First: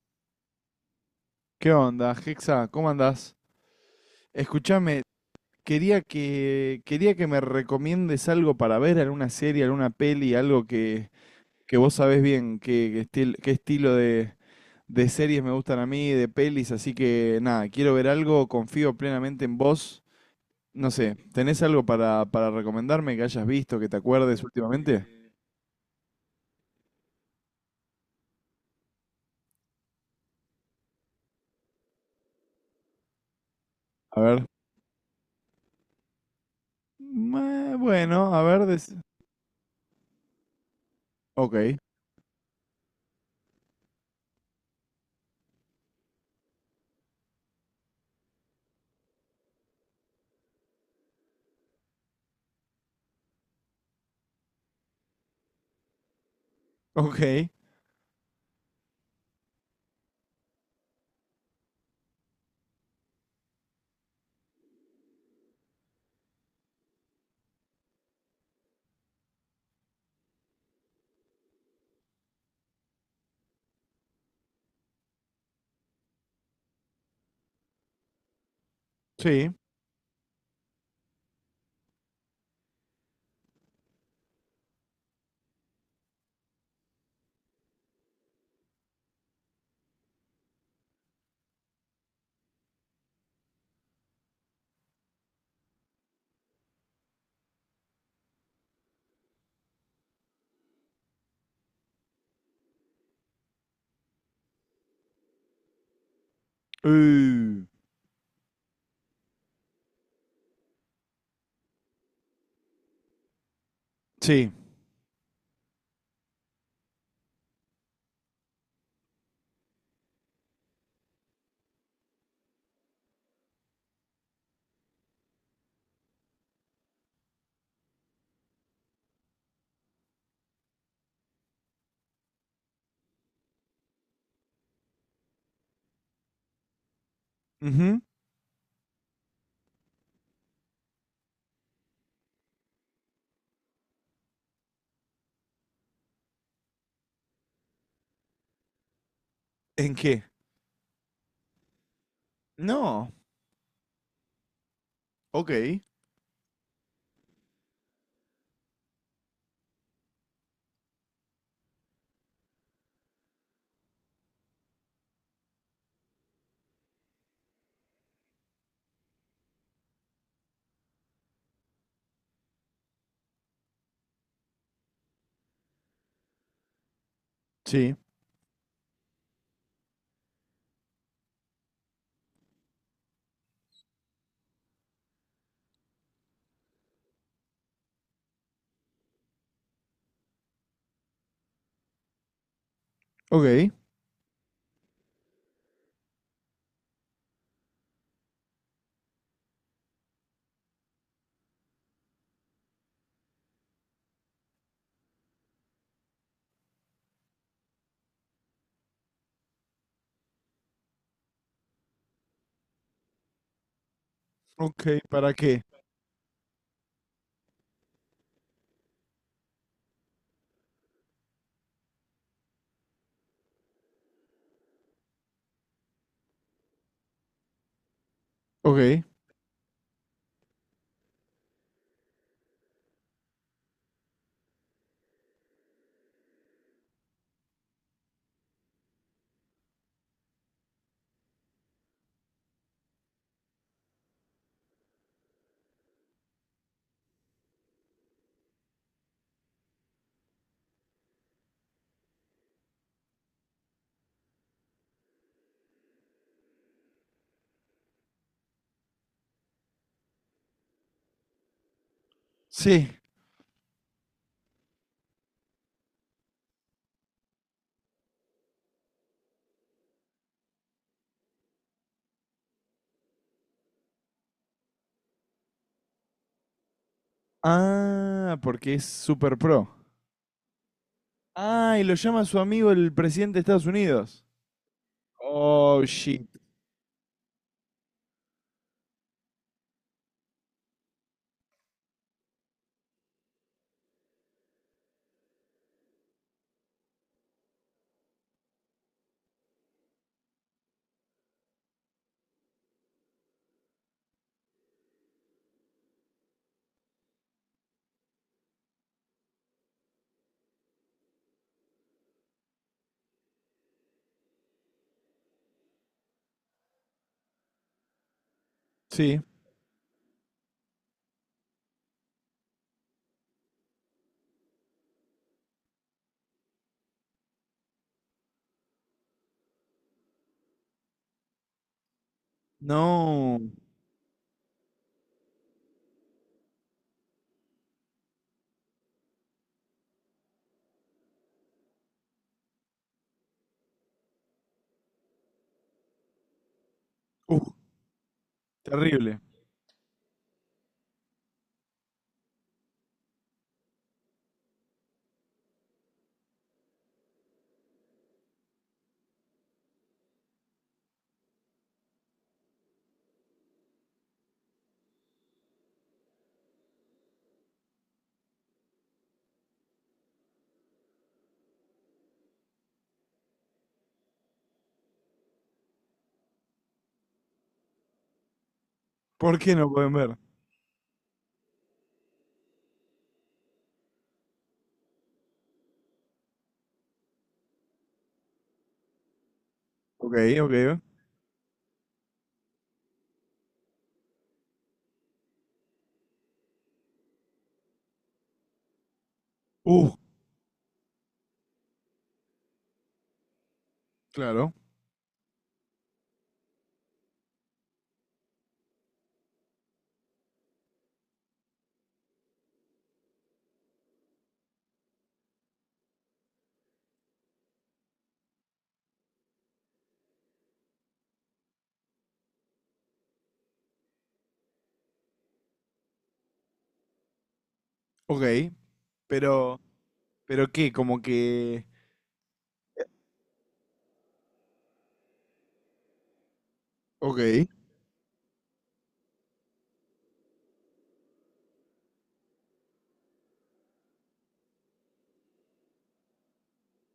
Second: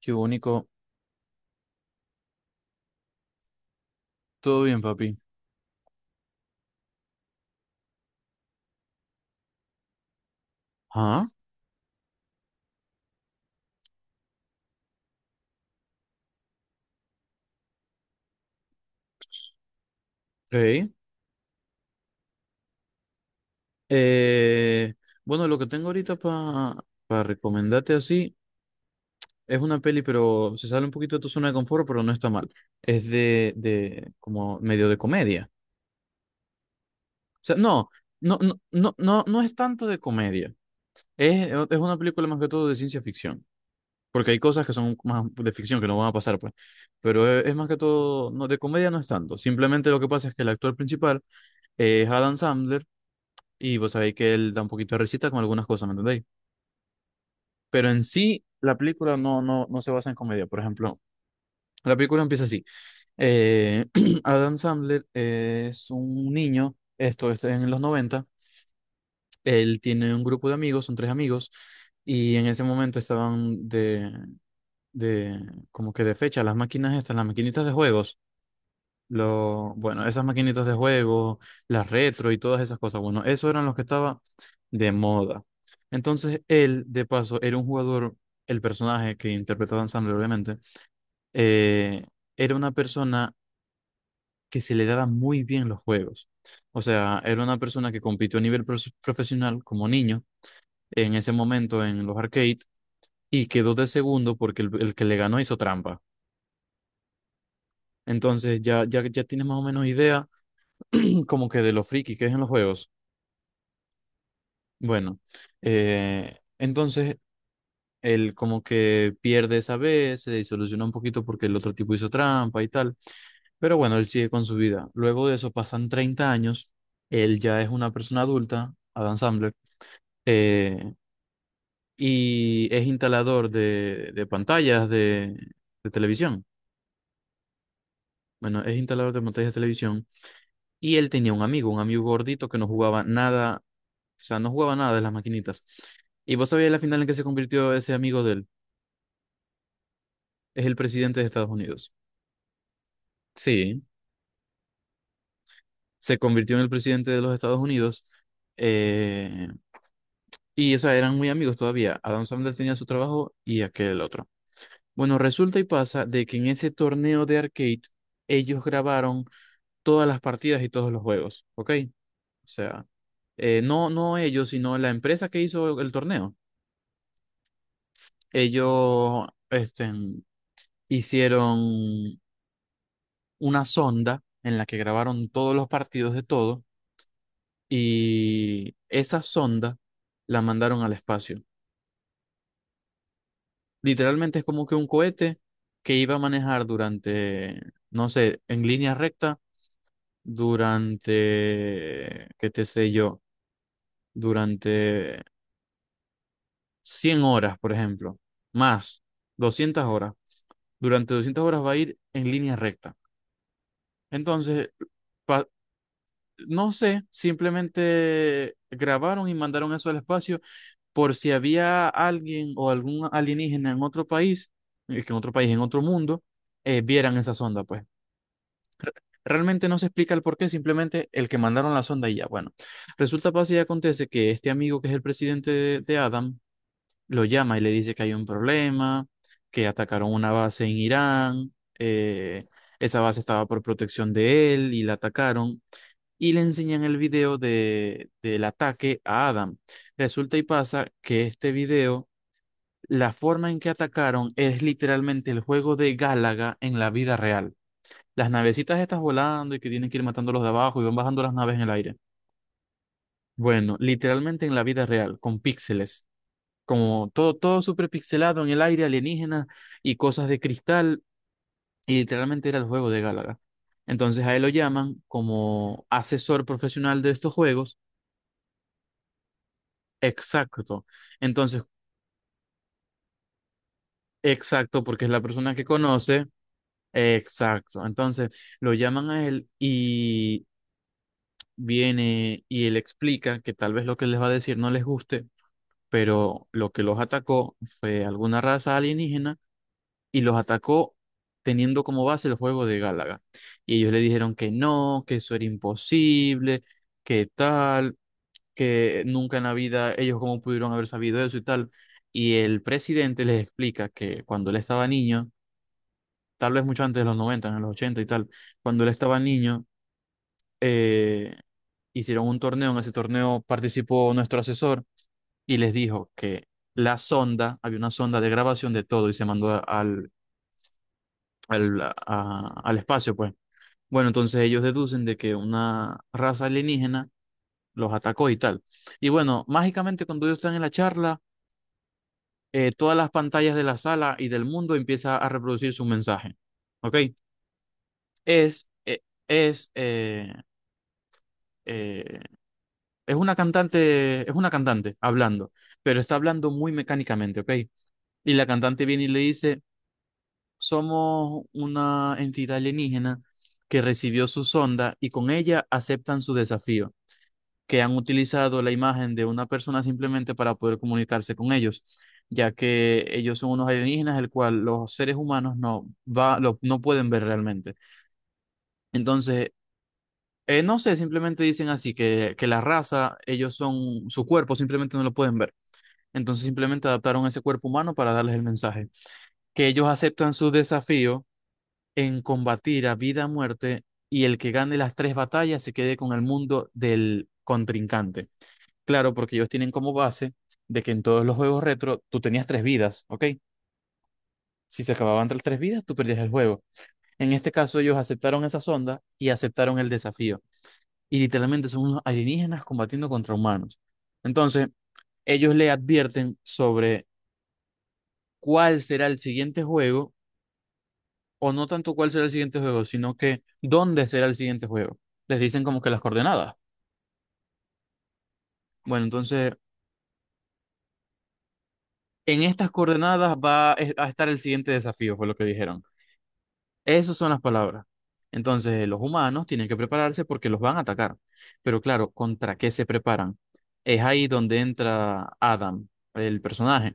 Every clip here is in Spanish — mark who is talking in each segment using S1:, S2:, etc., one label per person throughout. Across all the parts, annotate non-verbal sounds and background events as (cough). S1: Qué único.
S2: ¿Qué onda, Hexa? ¿Cómo andás?
S1: Todo bien,
S2: Escúchame,
S1: papi.
S2: quería que me recomiendes algo para ver, alguna serie, alguna peli, algo
S1: Ah,
S2: que vos sabés bien qué estilo de series me gustan a mí, de pelis, así que nada, quiero ver algo, confío plenamente en vos.
S1: ok.
S2: No sé, ¿tenés algo para recomendarme que hayas visto, que te acuerdes
S1: Eh,
S2: últimamente?
S1: bueno, lo que tengo ahorita para recomendarte así es una peli, pero se sale un poquito de tu zona de confort, pero no está mal. Es de
S2: A ver.
S1: como medio de comedia. O sea, no,
S2: Bueno,
S1: no,
S2: a
S1: no,
S2: ver.
S1: no, no, no es tanto de comedia. Es
S2: Ok,
S1: una película más que todo de ciencia ficción. Porque hay cosas que son más de ficción que no van a pasar, pues. Pero es más que todo, no, de comedia no es tanto. Simplemente lo que pasa es que el actor principal es Adam Sandler. Y vos sabéis que él da un poquito de risita con algunas cosas, ¿me entendéis?
S2: ok,
S1: Pero en sí, la película no, no, no se basa en comedia. Por ejemplo, la película empieza así. Eh, (clears throat) Adam Sandler es un niño, esto es en los noventa. Él tiene un grupo de amigos, son tres amigos, y en ese momento estaban de como que de fecha las máquinas estas, las maquinitas de juegos.
S2: sí.
S1: Bueno, esas maquinitas de juego, las retro y todas esas cosas. Bueno, eso eran los que estaba de moda. Entonces, él, de paso, era un jugador, el personaje que interpretaba Dan Sandler, obviamente, eh, era una persona que se le daba muy bien los juegos. O sea, era una persona que compitió a nivel profesional como niño en ese momento en los arcades y quedó de segundo porque el que le ganó hizo trampa.
S2: Uh,
S1: Entonces, ya, ya, ya tienes más o menos idea (clears throat) como que de lo friki que es en los juegos.
S2: sí.
S1: Bueno, entonces él como que pierde esa vez, se disoluciona un poquito porque el otro tipo hizo trampa y tal, pero bueno, él sigue con su vida. Luego de eso pasan 30 años, él ya es una persona adulta, Adam Sandler, eh, y es instalador de pantallas de televisión.
S2: Ujú.
S1: Bueno, es instalador de pantallas de televisión y él tenía un amigo gordito que no jugaba nada, o sea, no jugaba nada de las maquinitas. ¿Y vos sabías la final en que se convirtió ese amigo de él?
S2: ¿En qué?
S1: Es el presidente de Estados Unidos.
S2: No.
S1: Sí,
S2: Ok.
S1: se convirtió en el presidente de los Estados Unidos. eh, y, o sea, eran muy amigos todavía. Adam Sandler tenía su trabajo y aquel otro. Bueno, resulta y pasa de que en ese torneo de arcade ellos grabaron todas las partidas y todos los juegos, ¿ok? O sea, no, no ellos, sino la empresa que hizo el torneo.
S2: Sí.
S1: Ellos, este, hicieron una sonda en la que grabaron todos los partidos de todo. Y esa sonda la mandaron al espacio.
S2: Ok.
S1: Literalmente es como que un cohete que iba a manejar durante, no sé, en línea recta, durante, qué te sé yo, durante 100 horas, por ejemplo, más 200 horas. Durante 200 horas va a ir en línea recta. Entonces,
S2: Ok. ¿Para
S1: pa-
S2: qué?
S1: no sé, simplemente grabaron y mandaron eso al espacio por si había alguien o algún alienígena en otro país, que en otro país, en otro mundo, vieran esa sonda, pues.
S2: Ok.
S1: Realmente no se explica el por qué, simplemente el que mandaron la sonda y ya, bueno. Resulta, pasa y acontece que este amigo que es el presidente de Adam lo llama y le dice que hay un problema, que atacaron una base en Irán, eh, esa base estaba por protección de él y la atacaron y le enseñan el video del ataque a Adam. Resulta y pasa que este video, la forma en que atacaron es literalmente el juego de Gálaga en la vida real. Las navecitas estas volando y que tienen que ir matando a los de abajo y van bajando las naves en el aire.
S2: Sí.
S1: Bueno, literalmente en la vida real, con píxeles. Como todo, todo súper pixelado en el aire, alienígena y cosas de cristal. Y literalmente era el juego de Gálaga. Entonces a él lo llaman como asesor profesional de estos juegos.
S2: Ah, porque es super pro.
S1: Exacto. Entonces,
S2: Ah, y lo llama su amigo el presidente de Estados Unidos.
S1: exacto, porque es la persona que
S2: Oh,
S1: conoce.
S2: shit.
S1: Exacto. Entonces, lo llaman a él y viene y él explica que tal vez lo que les va a decir no les guste, pero lo que los atacó fue alguna raza alienígena y los atacó teniendo como base el juego de Gálaga. Y ellos le dijeron que no, que eso era imposible, que tal. Que nunca en la vida ellos cómo pudieron haber sabido eso y tal. Y el presidente les explica que cuando él estaba niño, tal vez mucho antes de los 90 en los 80 y tal, cuando él estaba
S2: Sí.
S1: niño, eh, hicieron un torneo, en ese torneo participó nuestro asesor y les dijo que la sonda, había una sonda de grabación de todo y se mandó al espacio, pues.
S2: No.
S1: Bueno, entonces ellos deducen de que una raza alienígena los atacó y tal. Y bueno, mágicamente cuando ellos están en la charla, todas las pantallas de la sala y del mundo empieza a reproducir su mensaje. ¿Ok?
S2: Uh,
S1: Es, eh,
S2: terrible.
S1: es, eh, eh, es una cantante, es una cantante hablando, pero está hablando muy mecánicamente, ¿ok? Y la cantante viene y le dice, somos una entidad alienígena que recibió su sonda y con ella aceptan su desafío. Que han utilizado la imagen de una persona simplemente para poder comunicarse con ellos, ya que ellos son unos alienígenas, el cual los seres humanos no, va, no pueden ver realmente.
S2: ¿Por
S1: Entonces,
S2: qué no pueden ver?
S1: no sé, simplemente dicen así, que la raza, ellos son su cuerpo, simplemente no lo pueden ver. Entonces simplemente adaptaron ese cuerpo humano para darles el mensaje, que ellos
S2: Ok,
S1: aceptan su
S2: ok.
S1: desafío en combatir a vida o muerte y el que gane las tres batallas se quede con el mundo del contrincante. Claro, porque ellos tienen
S2: Uh,
S1: como base de que en todos los juegos retro tú tenías tres vidas, ¿ok?
S2: claro.
S1: Si se acababan las tres vidas, tú perdías el juego. En este caso, ellos aceptaron esa sonda y aceptaron el desafío. Y literalmente son unos alienígenas combatiendo contra humanos. Entonces, ellos le advierten sobre cuál será el siguiente juego, o no tanto cuál será el siguiente juego, sino que dónde será el siguiente juego. Les dicen como que las coordenadas.
S2: Ok.
S1: Bueno, entonces,
S2: Pero, ¿Pero qué? Como que...
S1: en estas coordenadas va a estar el siguiente desafío, fue lo que dijeron. Esas son las
S2: Ok.
S1: palabras. Entonces, los humanos tienen que prepararse porque los van a atacar. Pero claro, ¿contra qué se preparan? Es ahí donde entra Adam, el personaje.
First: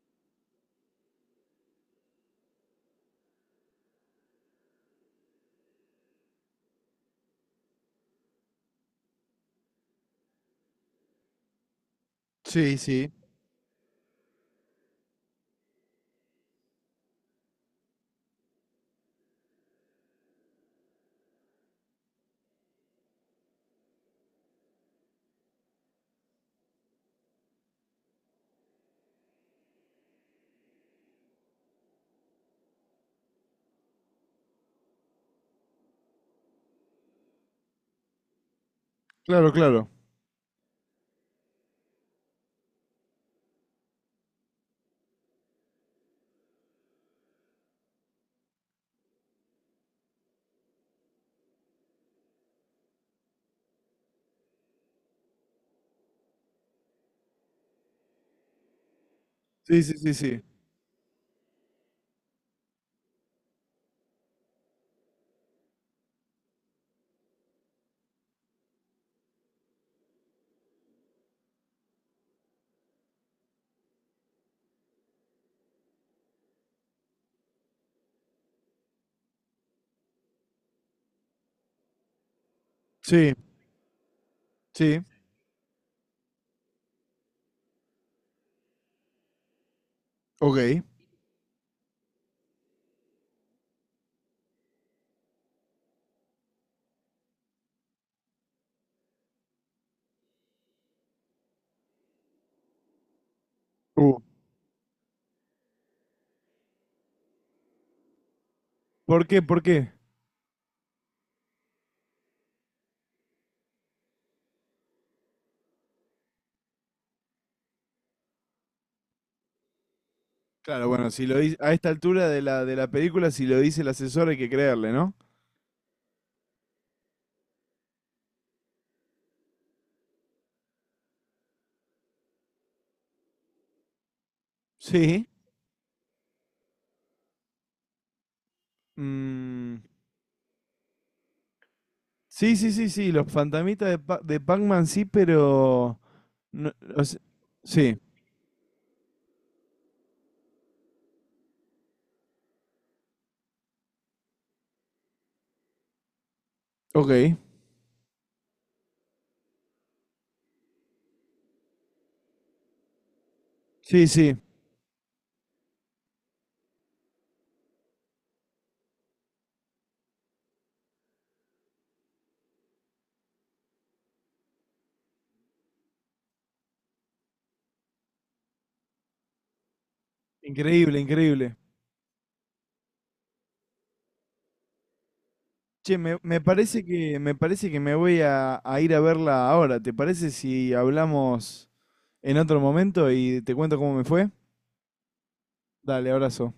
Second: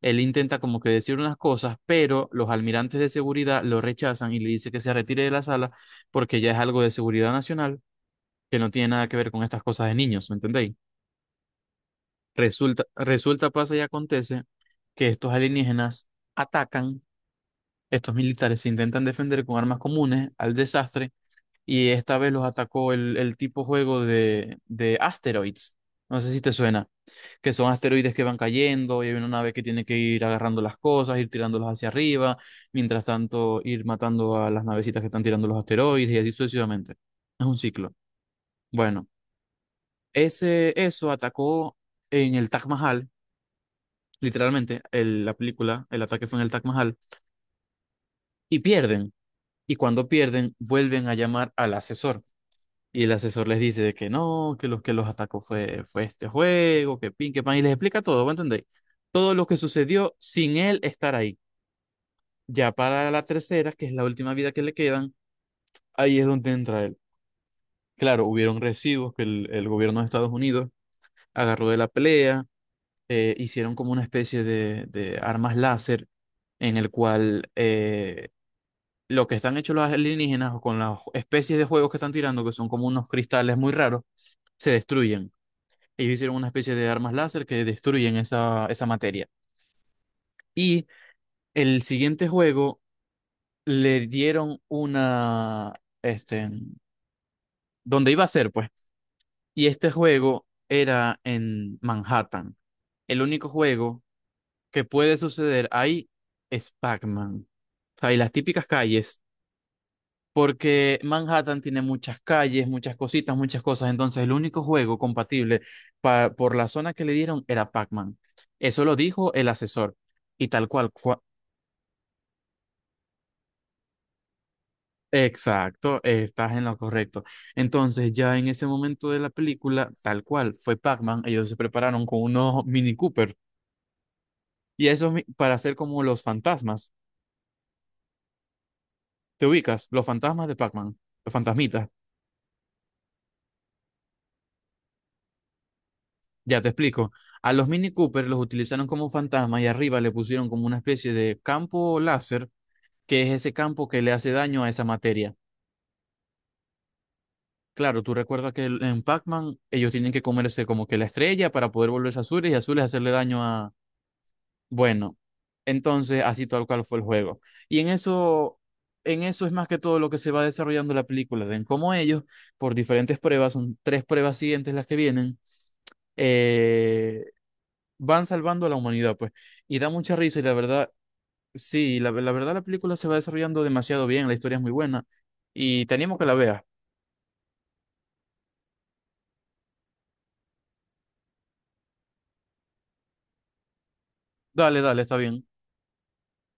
S1: Él intenta como que decir unas cosas, pero los almirantes de seguridad lo rechazan y le dice que se retire de la sala porque ya es algo de seguridad nacional que no tiene nada que ver con estas cosas de niños, ¿me entendéis?
S2: Sí,
S1: Resulta,
S2: sí.
S1: resulta, pasa y acontece que estos alienígenas atacan, estos militares se intentan defender con armas comunes al desastre y esta vez los atacó el tipo juego de asteroids. No sé si te suena, que son asteroides que van cayendo y hay una nave que tiene que ir agarrando las cosas, ir tirándolas hacia arriba, mientras tanto ir matando a las navecitas que están tirando los asteroides y así sucesivamente. Es un ciclo. Bueno,
S2: Claro, claro.
S1: ese, eso atacó en el Taj Mahal, literalmente, la película, el ataque fue en el Taj Mahal, y pierden. Y cuando pierden, vuelven a llamar al asesor. Y el asesor les dice de que no, que los atacó fue este juego, que pin, que pan, y les explica todo, ¿me entendéis? Todo lo que
S2: Sí, sí,
S1: sucedió
S2: sí, sí.
S1: sin él estar ahí. Ya para la tercera, que es la última vida que le quedan, ahí es donde entra él. Claro, hubieron residuos que el gobierno de Estados Unidos agarró de la pelea, hicieron como una especie de armas láser en el cual lo que están hechos los alienígenas o con las especies de juegos que están tirando, que son como unos
S2: Sí,
S1: cristales muy raros, se
S2: sí.
S1: destruyen. Ellos hicieron una especie de armas láser que destruyen esa materia.
S2: Ok.
S1: Y el siguiente juego le dieron una, este, donde iba a ser, pues. Y este juego era en Manhattan. El único juego
S2: Uh.
S1: que puede suceder ahí es Pac-Man. O sea, y las típicas calles
S2: ¿Por qué? ¿Por qué?
S1: porque Manhattan tiene muchas calles, muchas cositas, muchas cosas. Entonces, el único juego compatible por la zona que le dieron era Pac-Man. Eso lo dijo el asesor. Y tal
S2: Claro,
S1: cual.
S2: bueno, si lo dice, a esta altura de la película, si lo dice el asesor hay que creerle, ¿no?
S1: Exacto, estás en lo correcto. Entonces, ya en ese momento de la película, tal cual, fue Pac-Man. Ellos se prepararon con unos Mini Cooper. Y eso es
S2: Sí.
S1: para hacer como los fantasmas. ¿Te
S2: Mm,
S1: ubicas? Los fantasmas de Pac-Man. Los fantasmitas.
S2: sí, sí, sí, sí, los fantasmitas de, de Pac-Man sí, pero...
S1: Ya te
S2: no- o
S1: explico.
S2: se-
S1: A los Mini
S2: sí,
S1: Cooper los utilizaron como fantasmas y arriba le pusieron como una especie de campo láser, que es ese campo que le hace daño a esa materia.
S2: ok.
S1: Claro, tú recuerdas que en Pac-Man ellos tienen que comerse como que la estrella para poder volverse azules y azules hacerle daño a...
S2: Sí, sí,
S1: Bueno, entonces así tal cual fue el juego. Y en eso, es más que todo lo que se va desarrollando la película, de en cómo ellos, por diferentes pruebas, son tres pruebas siguientes las que vienen, eh, van salvando a la humanidad, pues. Y da mucha risa y la verdad,
S2: increíble, increíble.
S1: sí, la verdad la película se va desarrollando demasiado bien, la historia es muy buena y te
S2: Che,
S1: animo
S2: me,
S1: a que la
S2: me
S1: veas.
S2: parece que, me parece que me voy a ir a verla ahora. ¿Te parece si hablamos en otro momento y te cuento cómo me fue?
S1: Dale, dale, está bien.
S2: Dale, abrazo.